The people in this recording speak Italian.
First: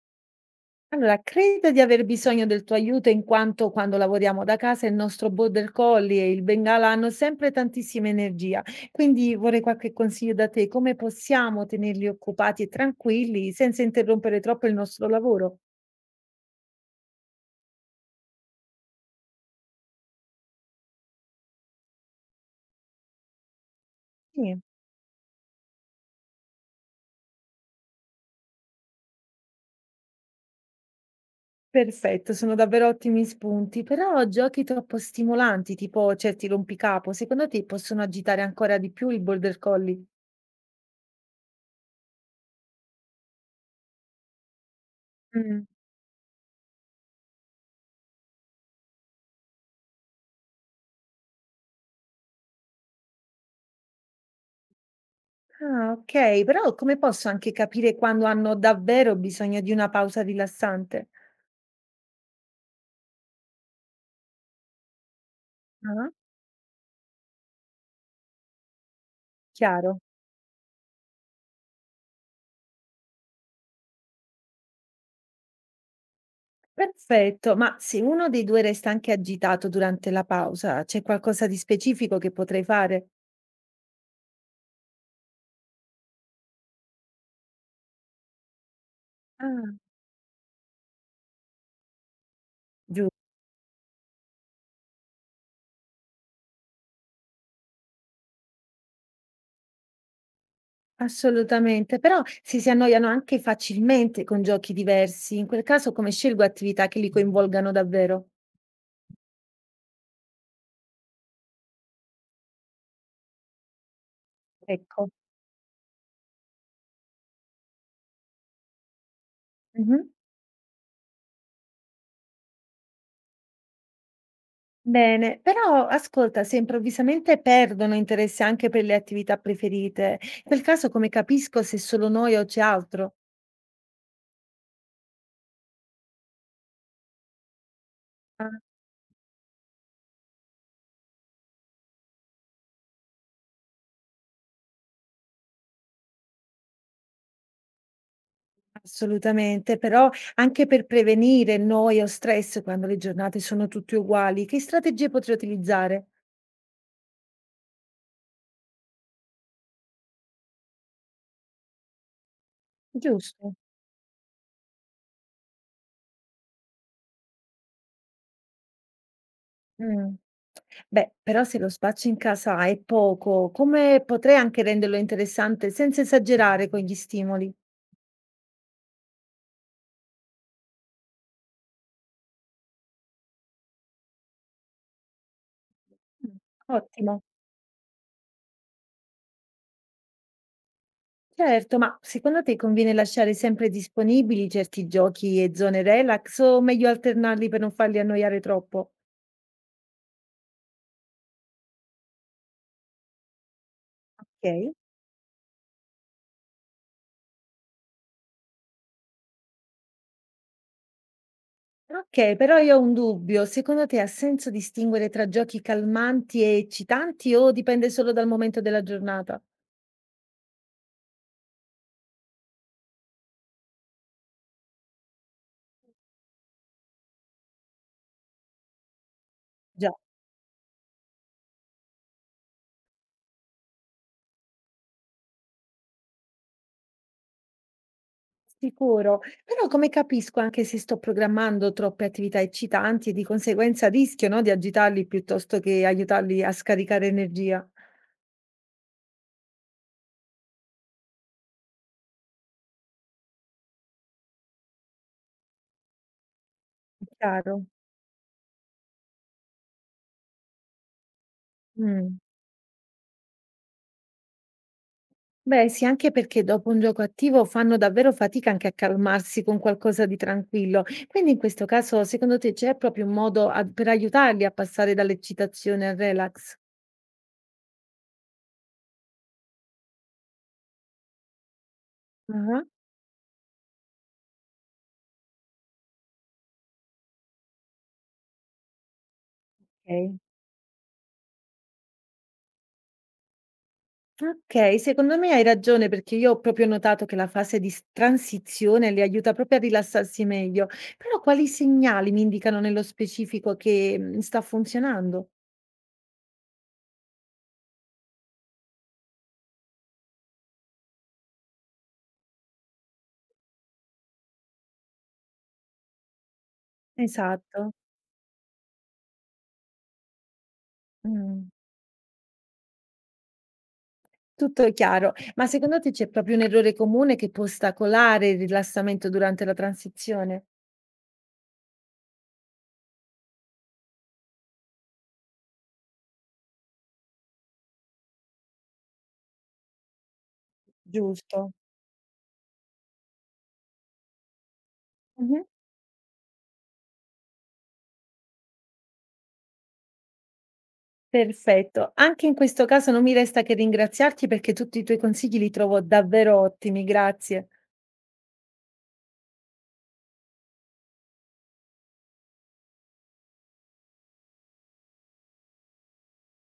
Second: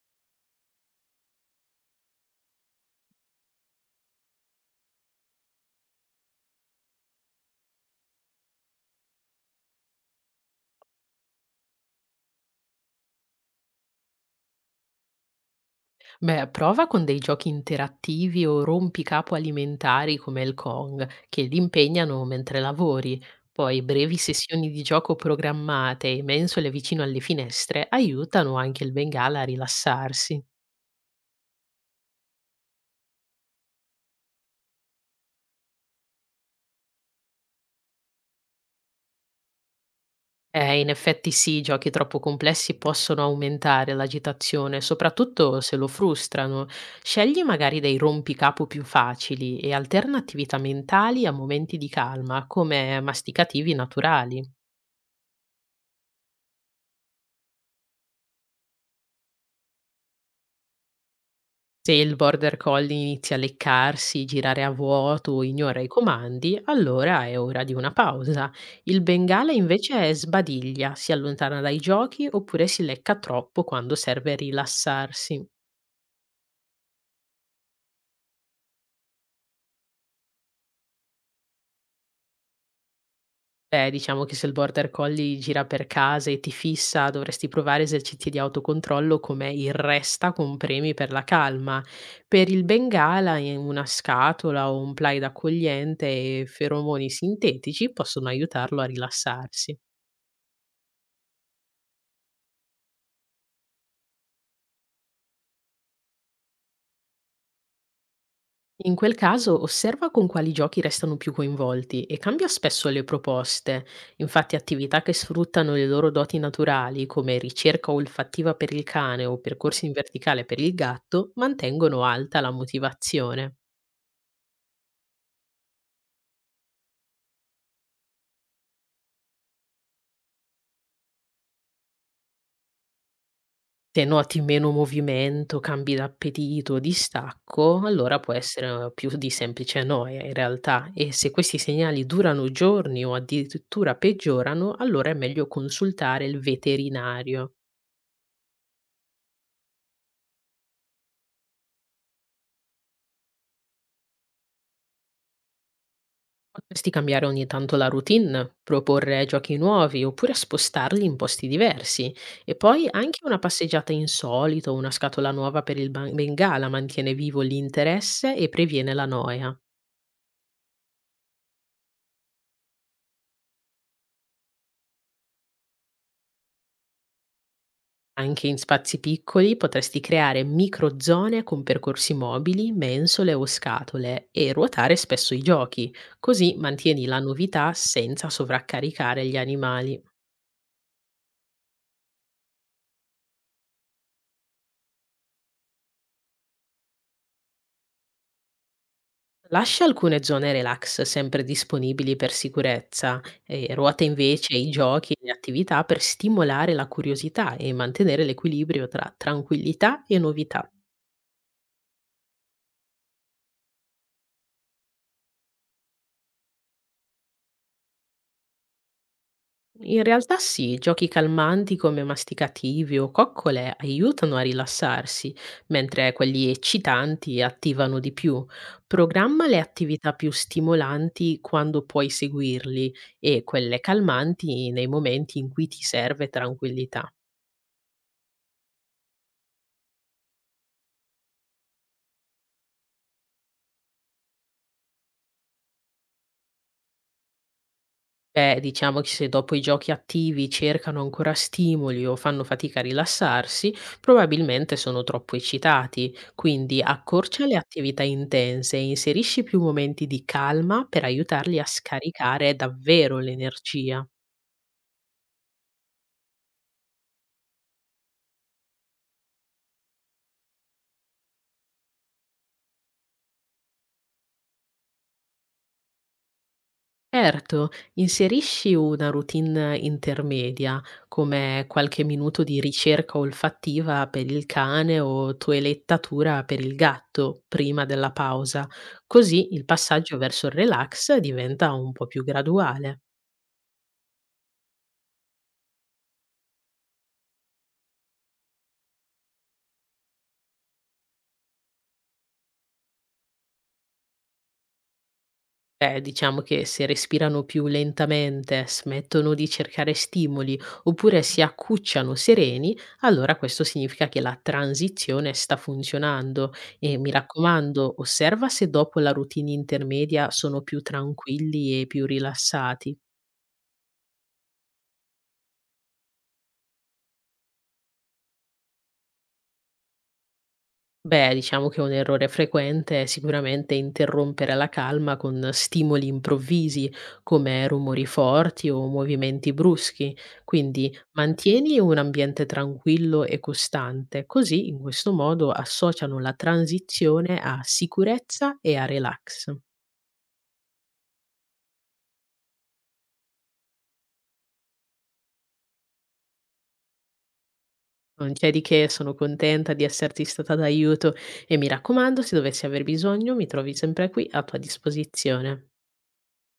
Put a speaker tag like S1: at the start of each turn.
S1: Allora, credo di aver bisogno del tuo aiuto in quanto quando lavoriamo da casa il nostro border collie e il bengala hanno sempre tantissima energia, quindi vorrei qualche consiglio da te, come possiamo tenerli occupati e tranquilli senza interrompere troppo il nostro lavoro?
S2: Beh, prova con dei giochi interattivi o rompicapo alimentari come il Kong, che li impegnano mentre lavori. Poi brevi
S1: Sì.
S2: sessioni di gioco programmate e mensole vicino alle finestre aiutano anche il Bengala a rilassarsi.
S1: Perfetto, sono davvero ottimi spunti, però giochi troppo stimolanti, tipo certi rompicapo, secondo te possono agitare ancora di più il border collie?
S2: In effetti sì, i giochi troppo complessi possono aumentare l'agitazione, soprattutto
S1: Mm.
S2: se lo frustrano. Scegli magari dei rompicapo più facili e alterna attività mentali a momenti di calma, come masticativi naturali.
S1: Ah, okay, però come posso anche capire quando hanno davvero bisogno di una pausa rilassante?
S2: Se il border collie inizia a leccarsi, girare a vuoto, o ignora i
S1: Ah,
S2: comandi, allora è ora di una pausa. Il bengala
S1: chiaro.
S2: invece sbadiglia, si allontana dai giochi oppure si lecca troppo quando serve rilassarsi.
S1: Perfetto, ma se uno dei due resta anche agitato durante la pausa, c'è qualcosa di specifico che potrei fare?
S2: Beh, diciamo che se il border collie gira per casa e ti fissa, dovresti provare esercizi di autocontrollo come il
S1: Ah,
S2: resta con premi per la calma. Per il bengala, in una scatola o un plaid accogliente e feromoni sintetici possono aiutarlo a rilassarsi.
S1: assolutamente, però se si annoiano anche facilmente con giochi diversi, in quel caso come scelgo attività che li coinvolgano davvero?
S2: In quel caso osserva con quali giochi restano più coinvolti e cambia spesso le proposte. Infatti attività
S1: Ecco.
S2: che sfruttano le loro doti naturali, come ricerca olfattiva per il cane o percorsi in
S1: Mhm.
S2: verticale per il gatto, mantengono alta la motivazione.
S1: Bene, però ascolta, se improvvisamente perdono interesse anche per le attività preferite, in quel caso come capisco se è solo noi o c'è altro?
S2: Se noti meno movimento, cambi d'appetito o distacco, allora può
S1: Ah,
S2: essere più di semplice noia in realtà, e se questi segnali durano giorni o addirittura peggiorano, allora è meglio consultare il veterinario.
S1: assolutamente, però anche per prevenire noia o stress quando le giornate sono tutte uguali, che strategie potrei utilizzare?
S2: Potresti cambiare ogni tanto la routine, proporre giochi nuovi oppure spostarli in posti diversi. E poi anche una
S1: Giusto.
S2: passeggiata insolita o una scatola nuova per il Bengala mantiene vivo l'interesse e previene la noia.
S1: Mm. Beh, però se lo spazio in casa è poco, come potrei anche renderlo interessante senza esagerare con gli stimoli?
S2: Anche in spazi piccoli potresti creare microzone con percorsi mobili, mensole o scatole e ruotare spesso i giochi,
S1: Mm,
S2: così mantieni la
S1: ottimo.
S2: novità senza sovraccaricare gli animali.
S1: Certo, ma secondo te conviene lasciare sempre disponibili certi giochi e zone relax o meglio alternarli per non farli annoiare troppo?
S2: Lascia alcune zone relax sempre disponibili per sicurezza e ruota
S1: Ok.
S2: invece i giochi e le attività per stimolare la curiosità e mantenere l'equilibrio tra tranquillità e novità.
S1: Ok, però io ho un dubbio. Secondo te ha senso distinguere tra giochi calmanti e eccitanti o dipende solo dal momento della giornata?
S2: In realtà sì, giochi calmanti come masticativi o coccole aiutano a rilassarsi, mentre quelli eccitanti attivano di più. Programma le
S1: Già,
S2: attività più stimolanti quando puoi seguirli e quelle calmanti nei momenti in cui ti serve tranquillità.
S1: sicuro. Però come capisco anche se sto programmando troppe attività eccitanti e di conseguenza rischio, no, di agitarli piuttosto che aiutarli a scaricare energia?
S2: Beh, diciamo che se dopo i giochi attivi cercano ancora stimoli o fanno fatica a rilassarsi, probabilmente sono troppo eccitati. Quindi accorcia le
S1: Chiaro.
S2: attività intense e inserisci più momenti di calma per aiutarli a
S1: Mm.
S2: scaricare davvero l'energia.
S1: Beh, sì, anche perché dopo un gioco attivo fanno davvero fatica anche a calmarsi con qualcosa di tranquillo. Quindi in questo caso, secondo te c'è proprio un modo per aiutarli a passare dall'eccitazione al relax?
S2: Certo, inserisci una routine intermedia, come qualche minuto di
S1: Ah,
S2: ricerca olfattiva per il cane o toelettatura per il gatto prima della pausa, così il passaggio
S1: ok.
S2: verso il relax diventa un po' più graduale.
S1: Ok, secondo me hai ragione perché io ho proprio notato che la fase di transizione li aiuta proprio a rilassarsi meglio. Però quali segnali mi indicano nello specifico che sta funzionando?
S2: Beh, diciamo che se respirano più lentamente, smettono di cercare stimoli oppure si accucciano sereni, allora questo significa che la transizione sta funzionando. E mi
S1: Esatto.
S2: raccomando, osserva se dopo la routine intermedia sono più
S1: Mm.
S2: tranquilli e più rilassati.
S1: Tutto chiaro. Ma secondo te c'è proprio un errore comune che può ostacolare il rilassamento durante la transizione?
S2: Beh, diciamo che un errore frequente è sicuramente interrompere la calma con stimoli improvvisi, come rumori forti o movimenti bruschi. Quindi
S1: Giusto.
S2: mantieni un ambiente tranquillo e costante, così in questo
S1: Mh-mh.
S2: modo associano la transizione a sicurezza e a relax.
S1: Perfetto. Anche in questo caso non mi resta che ringraziarti perché tutti i tuoi consigli li trovo davvero ottimi, grazie.
S2: Non c'è di che, sono contenta di esserti stata d'aiuto e mi raccomando, se dovessi aver bisogno, mi trovi sempre qui a tua disposizione.